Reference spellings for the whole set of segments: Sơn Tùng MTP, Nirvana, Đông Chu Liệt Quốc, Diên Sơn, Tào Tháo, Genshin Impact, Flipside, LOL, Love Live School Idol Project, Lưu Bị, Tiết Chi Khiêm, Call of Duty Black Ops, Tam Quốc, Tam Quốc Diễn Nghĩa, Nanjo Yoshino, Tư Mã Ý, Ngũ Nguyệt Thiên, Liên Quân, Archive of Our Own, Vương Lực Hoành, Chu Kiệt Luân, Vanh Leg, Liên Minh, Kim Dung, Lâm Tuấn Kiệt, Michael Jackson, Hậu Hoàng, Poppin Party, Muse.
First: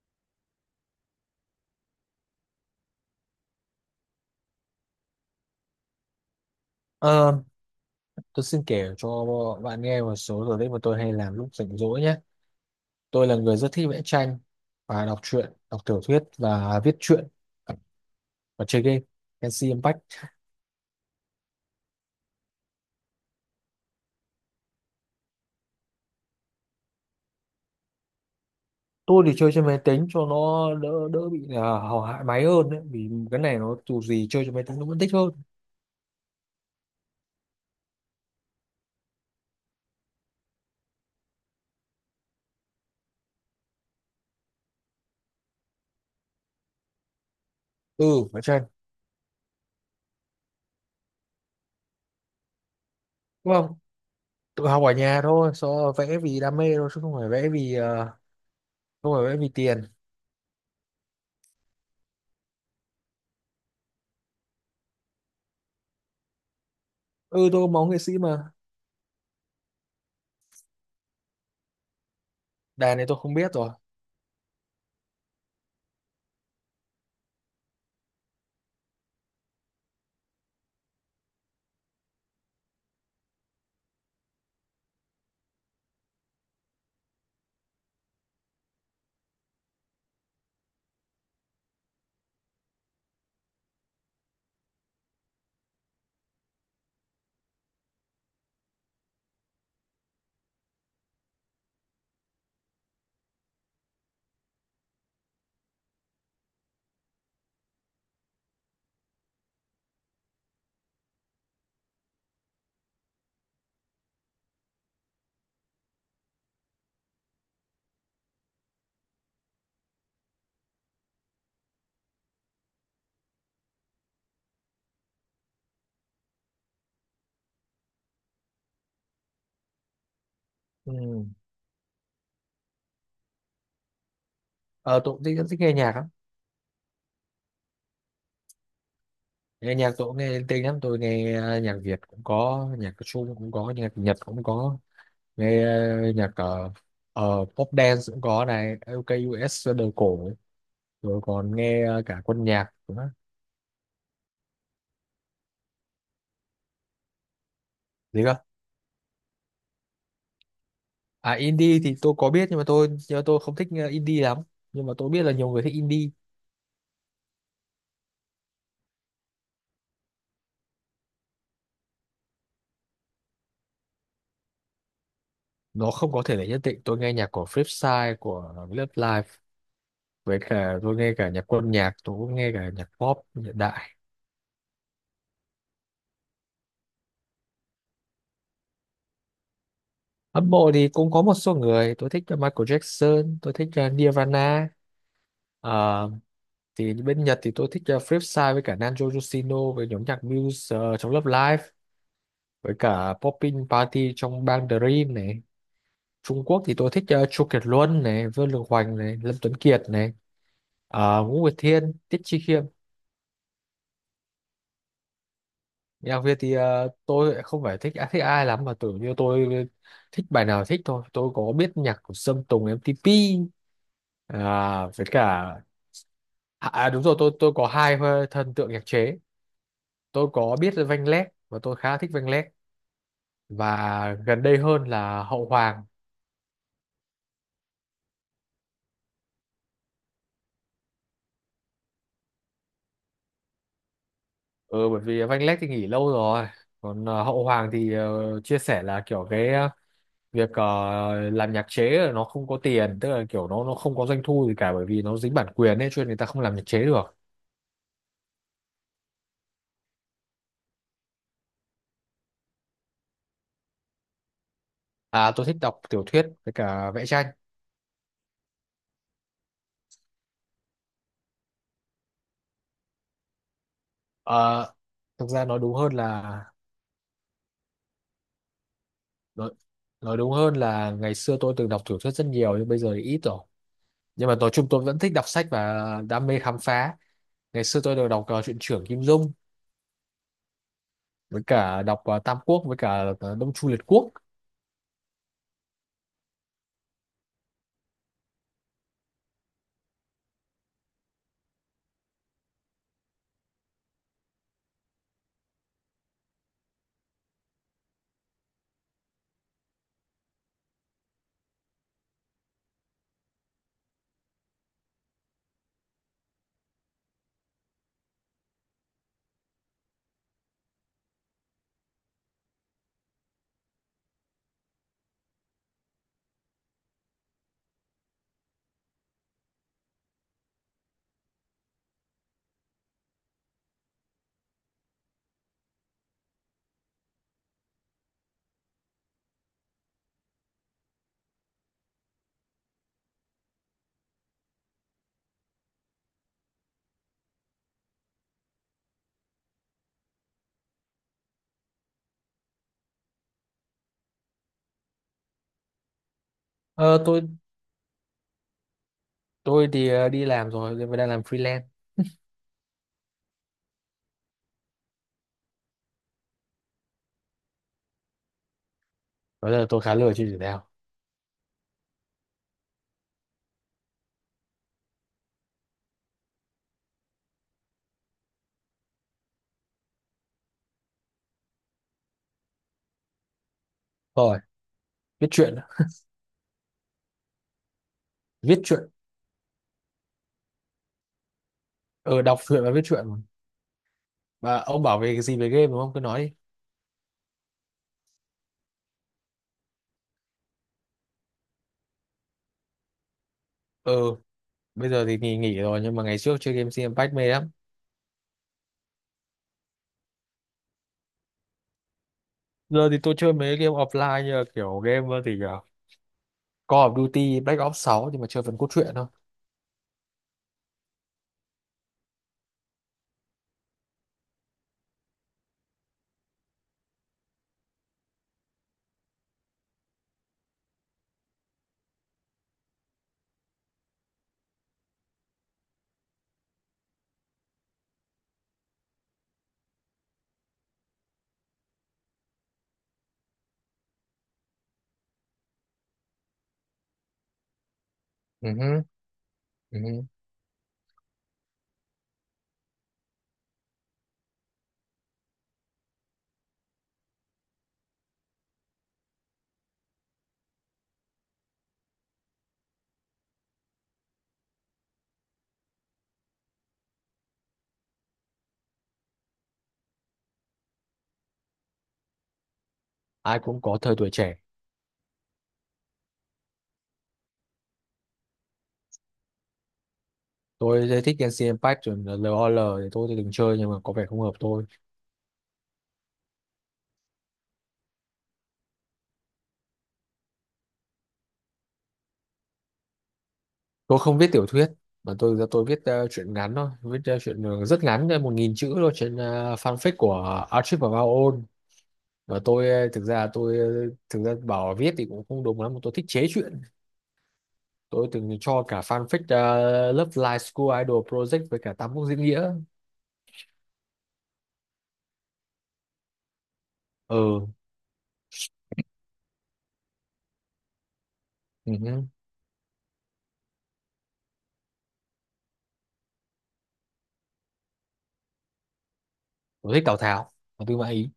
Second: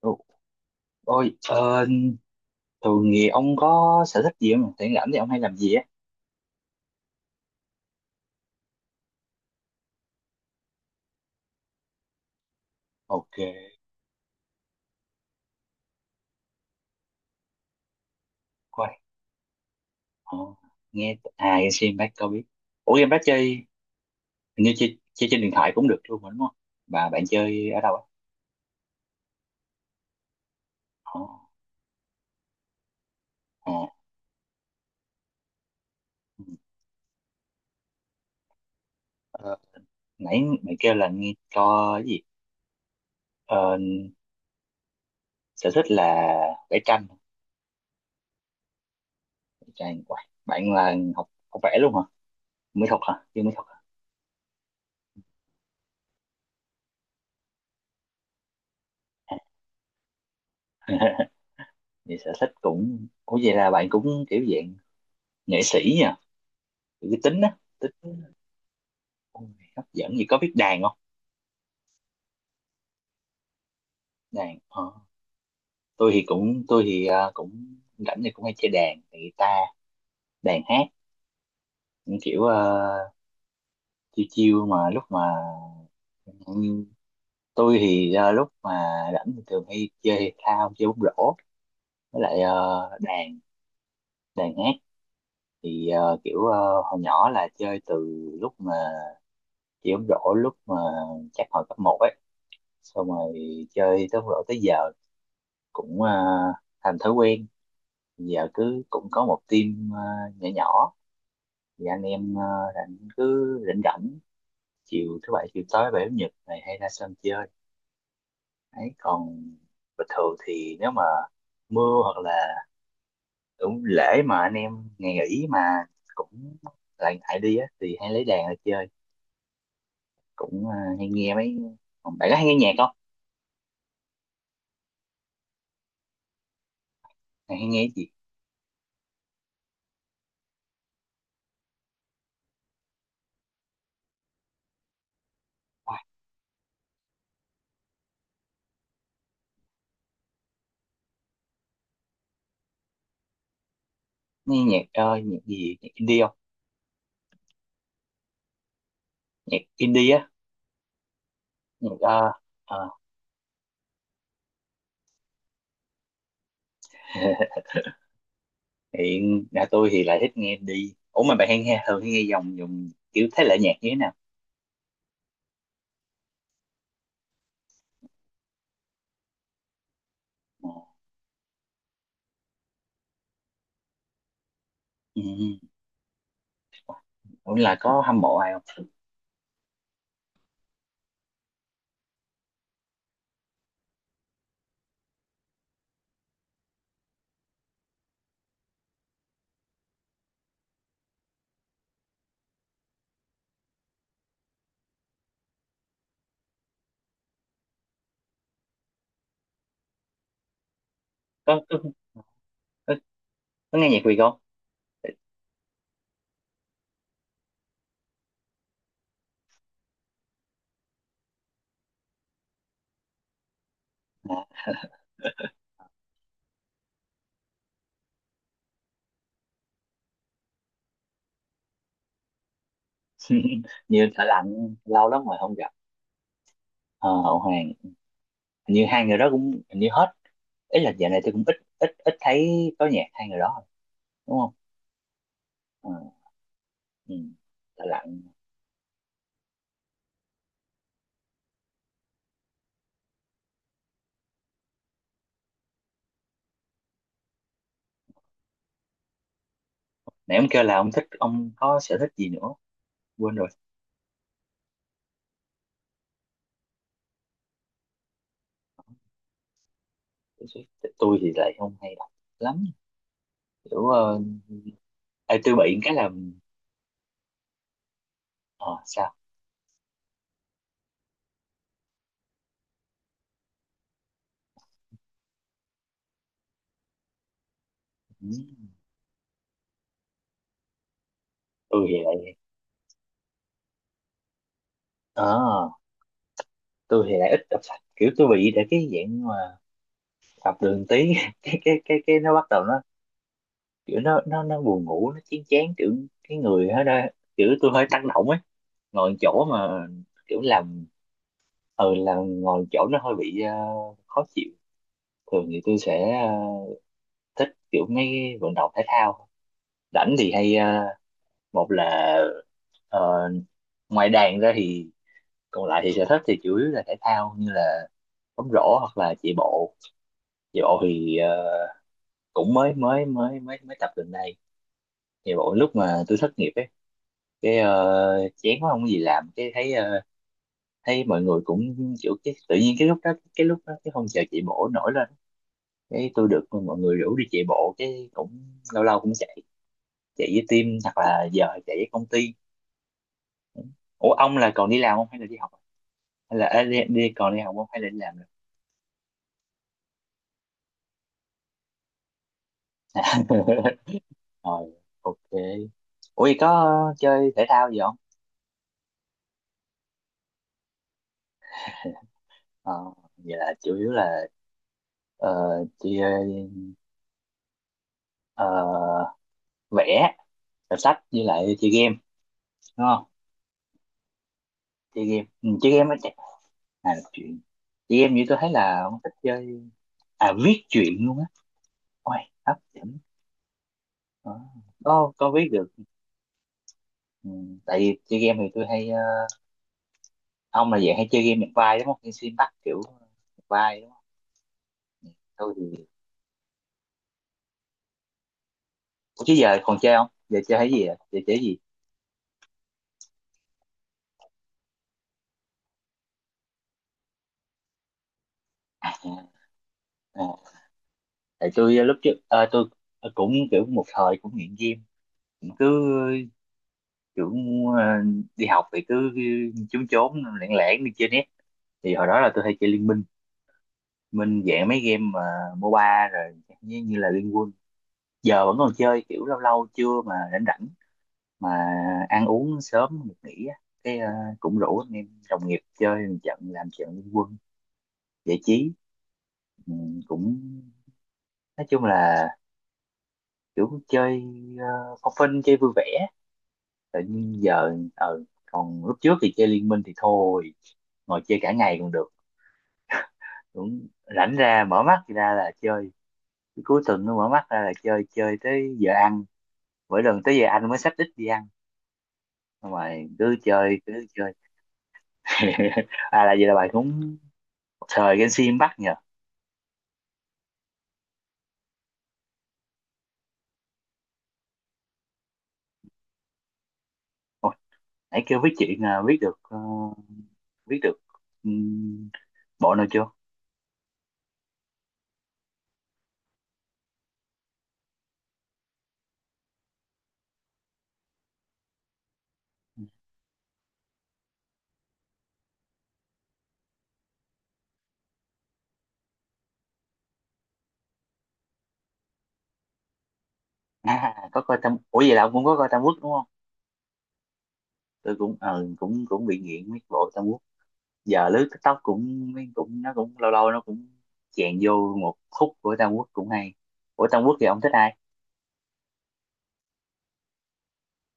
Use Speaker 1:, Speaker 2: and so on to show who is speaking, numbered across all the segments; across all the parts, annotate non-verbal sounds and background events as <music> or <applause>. Speaker 1: Ồ. Ôi, thường thì ông có sở thích gì không? Rảnh rảnh thì ông hay làm gì á?
Speaker 2: Ờ, tôi xin kể cho bạn nghe một số sở thích mà tôi hay làm lúc rảnh rỗi nhé. Tôi là
Speaker 1: Ok,
Speaker 2: người rất thích vẽ tranh và đọc truyện, đọc tiểu thuyết và viết truyện và chơi
Speaker 1: quay.
Speaker 2: game MC Impact.
Speaker 1: Ờ, Nghe à game xem bác có biết. Ủa game bác chơi hình như chơi trên điện thoại cũng được luôn mà đúng không? Bà bạn chơi ở đâu á?
Speaker 2: Tôi thì chơi trên máy tính cho nó đỡ
Speaker 1: Ờ,
Speaker 2: đỡ bị là hầu hại máy hơn đấy, vì cái này nó
Speaker 1: à,
Speaker 2: dù gì chơi trên máy tính nó vẫn thích hơn.
Speaker 1: ừ. Ờ, Nãy mày kêu là nghe cho cái gì? Ờ, Sở thích là vẽ tranh.
Speaker 2: Ừ, vẽ tranh.
Speaker 1: Vẽ tranh. Uầy, bạn là học học vẽ luôn hả? Mỹ thuật hả? Chưa mỹ
Speaker 2: Đúng
Speaker 1: thuật hả?
Speaker 2: không? Tự học ở nhà thôi, so vẽ vì đam mê thôi chứ không phải vẽ vì ờ, không phải vẽ vì tiền.
Speaker 1: Vậy sở thích cũng Ủa vậy là bạn cũng kiểu dạng nghệ sĩ nha, cái tính
Speaker 2: Ừ,
Speaker 1: á.
Speaker 2: tôi có máu nghệ sĩ mà.
Speaker 1: Ôi, hấp dẫn gì, có biết đàn không?
Speaker 2: Đàn này tôi không biết rồi.
Speaker 1: đàn ờ, tôi thì cũng rảnh thì cũng hay chơi đàn, thì guitar, đàn hát, những kiểu, chiêu chiêu mà lúc mà, như tôi thì, lúc mà rảnh thì thường hay chơi thể thao, chơi bóng rổ, với lại đàn đàn hát, thì kiểu hồi nhỏ là chơi từ lúc mà chơi bóng rổ, lúc mà chắc hồi cấp một ấy, xong rồi chơi tới bóng rổ tới giờ, cũng thành thói quen. Giờ cứ cũng có một team nhỏ nhỏ thì anh em, rảnh cứ rảnh rảnh chiều thứ bảy, chiều tối bảy, chủ nhật này hay ra sân chơi ấy. Còn bình thường thì nếu mà mưa, hoặc là cũng lễ mà anh em ngày nghỉ, mà cũng lại ngại đi á, thì hay lấy đàn ra chơi, cũng hay
Speaker 2: Ừ.
Speaker 1: nghe mấy. Còn bạn có hay nghe nhạc không?
Speaker 2: Ờ, tôi cũng thích, rất thích nghe nhạc lắm.
Speaker 1: Bạn hay nghe cái gì?
Speaker 2: Nghe nhạc tôi cũng nghe linh tinh lắm, tôi nghe nhạc Việt cũng có, nhạc Trung cũng có, nhạc Nhật cũng có. Nghe
Speaker 1: À,
Speaker 2: nhạc pop dance cũng có này, LKUS đời cổ, rồi còn nghe cả quân nhạc nữa.
Speaker 1: nghe nhạc, nhạc gì, nhạc indie không?
Speaker 2: Gì cơ?
Speaker 1: Nhạc indie á?
Speaker 2: À, indie thì
Speaker 1: Nhạc
Speaker 2: tôi
Speaker 1: ờ,
Speaker 2: có biết, nhưng mà tôi không thích indie lắm. Nhưng mà tôi biết là nhiều người thích indie.
Speaker 1: ờ. Hiện nhà tôi thì lại thích nghe đi, ủa, mà bạn hay nghe, thường hay nghe dòng, dùng kiểu thể loại nhạc như thế nào?
Speaker 2: Nó không có thể là nhất định, tôi nghe nhạc của Flipside của Love Live, với
Speaker 1: Ờ,
Speaker 2: cả tôi nghe cả nhạc quân nhạc, tôi cũng nghe cả nhạc pop hiện đại.
Speaker 1: ừ. Ừ. Ủa là có hâm mộ ai không?
Speaker 2: Hâm mộ thì cũng có một số người. Tôi thích Michael Jackson, tôi thích Nirvana. Ờ, thì bên Nhật thì tôi thích Flipside với cả Nanjo Yoshino, với nhóm nhạc Muse trong Love Live, với cả Poppin Party trong bang Dream này. Trung Quốc thì tôi thích Chu Kiệt Luân này, Vương Lực Hoành này, Lâm Tuấn Kiệt này, Ngũ Nguyệt
Speaker 1: Có, có,
Speaker 2: Thiên, Tiết Chi Khiêm.
Speaker 1: có. Có nghe nhạc Việt không?
Speaker 2: Nhạc Việt thì tôi lại không phải thích, à, thích ai lắm mà tưởng như tôi thích bài nào thích thôi. Tôi có biết nhạc của Sơn Tùng MTP
Speaker 1: À.
Speaker 2: à, với cả. À, à, đúng rồi, tôi có hai thần tượng nhạc chế. Tôi có biết Vanh Leg và tôi khá thích Vanh Leg,
Speaker 1: <laughs> Như
Speaker 2: và
Speaker 1: thợ
Speaker 2: gần đây
Speaker 1: lạnh
Speaker 2: hơn
Speaker 1: lâu lắm
Speaker 2: là
Speaker 1: rồi
Speaker 2: Hậu
Speaker 1: không gặp.
Speaker 2: Hoàng.
Speaker 1: Ờ, Hậu Hoàng. Hình như hai người đó cũng, hình như hết, ý là dạo này tôi cũng ít, ít ít thấy có nhạc hai người đó rồi, đúng không?
Speaker 2: Ừ, bởi vì Vanh Leg thì nghỉ
Speaker 1: Ờ,
Speaker 2: lâu rồi. Còn
Speaker 1: ừ.
Speaker 2: Hậu Hoàng
Speaker 1: Thở
Speaker 2: thì
Speaker 1: lặng.
Speaker 2: chia sẻ là kiểu cái việc làm nhạc chế là nó không có tiền, tức là kiểu nó không có doanh thu gì cả, bởi vì nó dính bản quyền ấy cho nên người ta không làm nhạc chế được.
Speaker 1: Nãy ông kêu là ông có sở thích gì nữa, quên rồi.
Speaker 2: À, tôi thích đọc tiểu thuyết với cả vẽ tranh.
Speaker 1: Tôi tôi thì lại không hay đọc lắm, kiểu,
Speaker 2: Ờ, Thực
Speaker 1: ê,
Speaker 2: ra
Speaker 1: tôi
Speaker 2: nói đúng
Speaker 1: bị
Speaker 2: hơn
Speaker 1: cái là,
Speaker 2: là
Speaker 1: ờ sao,
Speaker 2: nói, nói đúng hơn là ngày xưa tôi từng đọc tiểu thuyết rất nhiều nhưng bây giờ thì ít rồi. Nhưng mà nói chung tôi vẫn thích đọc sách và đam mê khám phá. Ngày xưa tôi đều đọc truyện
Speaker 1: ừ.
Speaker 2: trưởng Kim Dung, với cả
Speaker 1: tôi thì
Speaker 2: đọc
Speaker 1: lại
Speaker 2: Tam Quốc với cả Đông Chu Liệt Quốc.
Speaker 1: ờ tôi thì lại ít tập sách, kiểu tôi bị để cái dạng mà tập đường tí. <laughs> Cái nó bắt đầu nó kiểu, nó nó buồn ngủ, nó chán chán, kiểu cái người hết đó, kiểu tôi hơi tăng động ấy, ngồi chỗ mà kiểu làm, ừ, làm ngồi chỗ nó hơi bị khó chịu. Thường thì tôi sẽ, thích kiểu mấy vận động thể thao. Rảnh thì hay, một là, ờ, ngoài đàn ra thì còn lại thì sở thích thì chủ yếu là thể thao, như là bóng rổ hoặc là chạy bộ. Về bộ thì, cũng mới mới mới mới mới tập gần đây. Về bộ lúc mà tôi thất nghiệp ấy, cái, chán quá không có gì làm, cái thấy, thấy mọi người cũng kiểu, cái tự nhiên cái lúc đó, cái lúc đó cái phong trào chạy bộ nổi lên. Cái tôi được mọi người rủ đi chạy bộ, cái cũng lâu lâu cũng chạy chạy với team, hoặc là giờ chạy với công ty. Ủa ông là còn đi làm không hay là đi học? Hay là ê, đi,
Speaker 2: Ờ,
Speaker 1: đi
Speaker 2: tôi
Speaker 1: còn đi học không hay là đi làm? Rồi.
Speaker 2: tôi thì đi làm rồi nhưng đang làm freelance.
Speaker 1: <laughs> Rồi, ok. Ủa vậy có chơi thể thao gì không?
Speaker 2: Bây giờ tôi khá lười chơi thể thao.
Speaker 1: Ờ, Vậy là chủ yếu là, Ờ, chị, ờ, vẽ, đọc sách với lại chơi game, đúng không?
Speaker 2: Rồi,
Speaker 1: Chơi game,
Speaker 2: viết
Speaker 1: ừ,
Speaker 2: truyện
Speaker 1: chơi
Speaker 2: ạ.
Speaker 1: game á chắc, à, đọc truyện. Chơi game, như tôi thấy
Speaker 2: Viết truyện
Speaker 1: là ông thích chơi. À, viết truyện luôn á? Ôi,
Speaker 2: ờ đọc
Speaker 1: hấp
Speaker 2: truyện và viết
Speaker 1: dẫn.
Speaker 2: truyện.
Speaker 1: Ờ,
Speaker 2: Và ông bảo
Speaker 1: có
Speaker 2: về cái
Speaker 1: có
Speaker 2: gì
Speaker 1: viết
Speaker 2: về
Speaker 1: được,
Speaker 2: game, đúng không, cứ nói đi.
Speaker 1: ừ, tại vì chơi game thì tôi hay, ông là dạng hay chơi game nhập vai đúng không, hay xuyên bắt kiểu nhập vai đúng
Speaker 2: ờ
Speaker 1: không?
Speaker 2: bây giờ thì nghỉ
Speaker 1: Tôi
Speaker 2: nghỉ rồi,
Speaker 1: thì,
Speaker 2: nhưng mà ngày trước chơi game Genshin Impact mê lắm.
Speaker 1: ủa chứ giờ còn chơi không, giờ chơi cái gì, à giờ chơi cái gì?
Speaker 2: Giờ thì tôi chơi mấy game offline, như là kiểu game thì Call of Duty Black Ops 6, nhưng mà chơi phần cốt truyện
Speaker 1: À,
Speaker 2: thôi.
Speaker 1: à, tại tôi lúc trước, tôi cũng kiểu một thời cũng nghiện game, cũng cứ kiểu, ờ, đi học thì cứ trốn trốn lẻn lẻn đi chơi net. Thì hồi đó là tôi hay chơi Liên Minh, Minh dạng mấy game mà MOBA rồi, như là Liên Quân. Giờ vẫn còn chơi kiểu lâu lâu trưa mà rảnh rảnh, mà ăn uống sớm được nghỉ á, cái, cũng rủ anh em đồng nghiệp chơi một trận, làm trận Liên Quân giải
Speaker 2: Ừ
Speaker 1: trí.
Speaker 2: hứ,
Speaker 1: Ừ,
Speaker 2: ừ hứ.
Speaker 1: cũng nói chung là kiểu chơi, phong phanh chơi vui vẻ. Tự nhiên giờ, còn lúc trước thì chơi Liên Minh thì thôi, ngồi chơi cả ngày còn được, cũng rảnh ra mở mắt ra là chơi. Cái cuối tuần nó mở mắt ra là chơi, chơi tới giờ ăn, mỗi lần tới giờ ăn mới xách ít đi ăn. Xong rồi cứ
Speaker 2: Ai cũng có
Speaker 1: chơi
Speaker 2: thời
Speaker 1: cứ
Speaker 2: tuổi
Speaker 1: chơi.
Speaker 2: trẻ.
Speaker 1: <laughs> À là vậy là bạn cũng một thời game sim bắt nhờ.
Speaker 2: Tôi rất thích Genshin Impact, rồi là LOL thì tôi từng chơi nhưng mà có vẻ không hợp tôi.
Speaker 1: Ôi, nãy kêu với chị à, biết được, biết được, ừm, bộ nào chưa?
Speaker 2: Tôi không viết tiểu thuyết mà tôi viết truyện ngắn thôi, viết truyện rất ngắn, 1.000 chữ thôi, trên fanfic của Archive of Our Own. Và tôi
Speaker 1: <laughs>
Speaker 2: thực ra bảo viết thì cũng không đúng lắm mà tôi thích chế truyện. Tôi từng cho cả fanfic Love Live School Idol Project với cả Tam Quốc Diễn Nghĩa.
Speaker 1: À, có coi Tam ủa vậy là ông cũng có coi Tam Quốc đúng không?
Speaker 2: Ừ,
Speaker 1: Tôi cũng ờ, cũng cũng bị nghiện mấy bộ Tam Quốc. Giờ lướt TikTok
Speaker 2: ừ.
Speaker 1: cũng, nó cũng lâu lâu nó cũng chèn vô một khúc của Tam Quốc cũng hay. Của Tam Quốc thì ông thích ai?
Speaker 2: Tôi thích Tào Tháo và Tư Mã Ý.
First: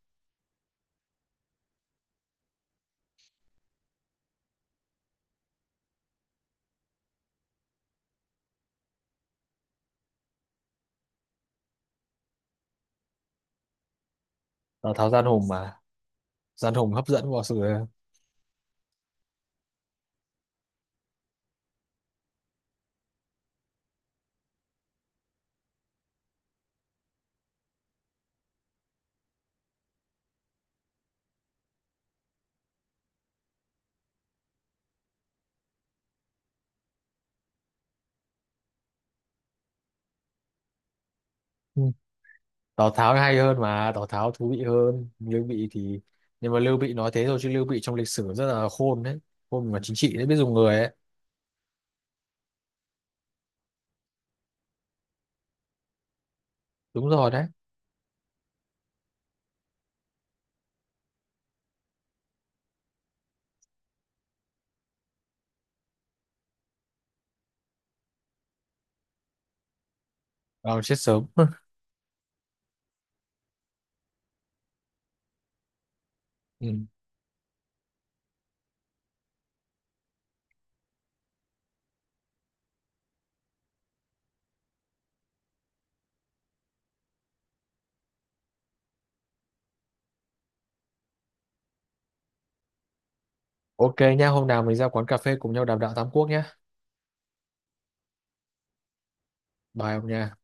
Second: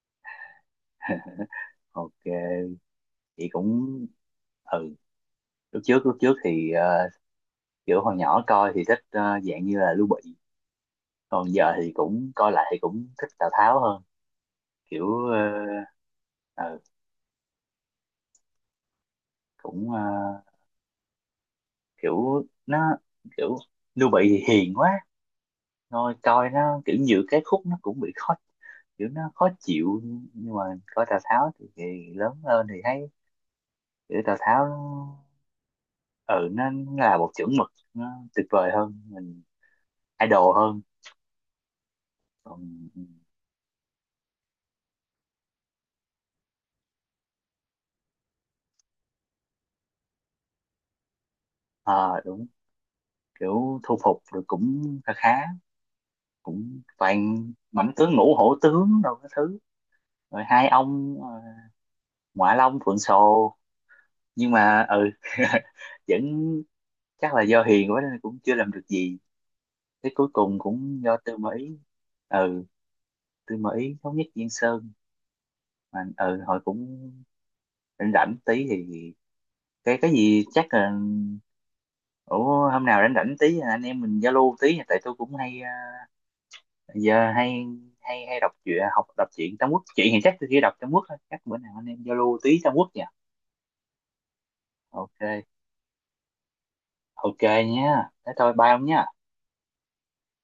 Speaker 1: Ok, chị cũng, ừ, lúc trước thì, kiểu hồi nhỏ coi thì thích, dạng như là Lưu Bị, còn giờ thì cũng coi lại thì cũng thích Tào Tháo hơn,
Speaker 2: Tào
Speaker 1: kiểu,
Speaker 2: Tháo gian hùng mà, gian
Speaker 1: ờ,
Speaker 2: hùng hấp dẫn vào sự.
Speaker 1: cũng, kiểu nó, kiểu Lưu Bị thì hiền quá. Thôi coi nó kiểu nhiều cái khúc nó cũng bị khó, kiểu nó khó chịu, nhưng mà coi Tào Tháo thì, lớn hơn thì thấy kiểu Tào Tháo nó, ừ nó là một chuẩn mực, nó tuyệt vời hơn mình, idol hơn.
Speaker 2: Ừ.
Speaker 1: Còn,
Speaker 2: Tào Tháo hay hơn mà, Tào Tháo thú vị hơn Lưu Bị thì, nhưng mà Lưu Bị nói thế thôi chứ Lưu Bị trong lịch sử rất là khôn đấy, khôn mà chính trị đấy, biết dùng người ấy.
Speaker 1: ờ, đúng, kiểu thu phục rồi cũng khá khá, cũng
Speaker 2: Đúng rồi đấy.
Speaker 1: toàn mãnh tướng ngũ hổ tướng đâu cái thứ, rồi hai ông, Ngoại Long Phượng Sồ nhưng mà ừ. <laughs> Vẫn, chắc là do hiền quá nên cũng chưa làm được gì, thế cuối cùng
Speaker 2: Vào chết
Speaker 1: cũng do
Speaker 2: sớm.
Speaker 1: Tư Mã Ý. Ừ, Tư Mã Ý thống nhất Diên Sơn, mà ừ hồi
Speaker 2: <laughs> Ừ.
Speaker 1: cũng rảnh rảnh tí thì, cái gì chắc là, ủa hôm nào rảnh rảnh tí anh em mình giao lưu tí, tại tôi cũng hay, giờ hay, hay đọc truyện, học đọc truyện Trung Quốc, chuyện thì chắc tôi chỉ đọc Trung Quốc thôi, chắc bữa nào anh em giao lưu tí Trung Quốc nha.
Speaker 2: Ok nhá, hôm nào mình ra quán cà phê
Speaker 1: Ok,
Speaker 2: cùng nhau đàm đạo Tam Quốc nhá.
Speaker 1: ok nhé, thế thôi bye ông nhé.
Speaker 2: Bye ông nha.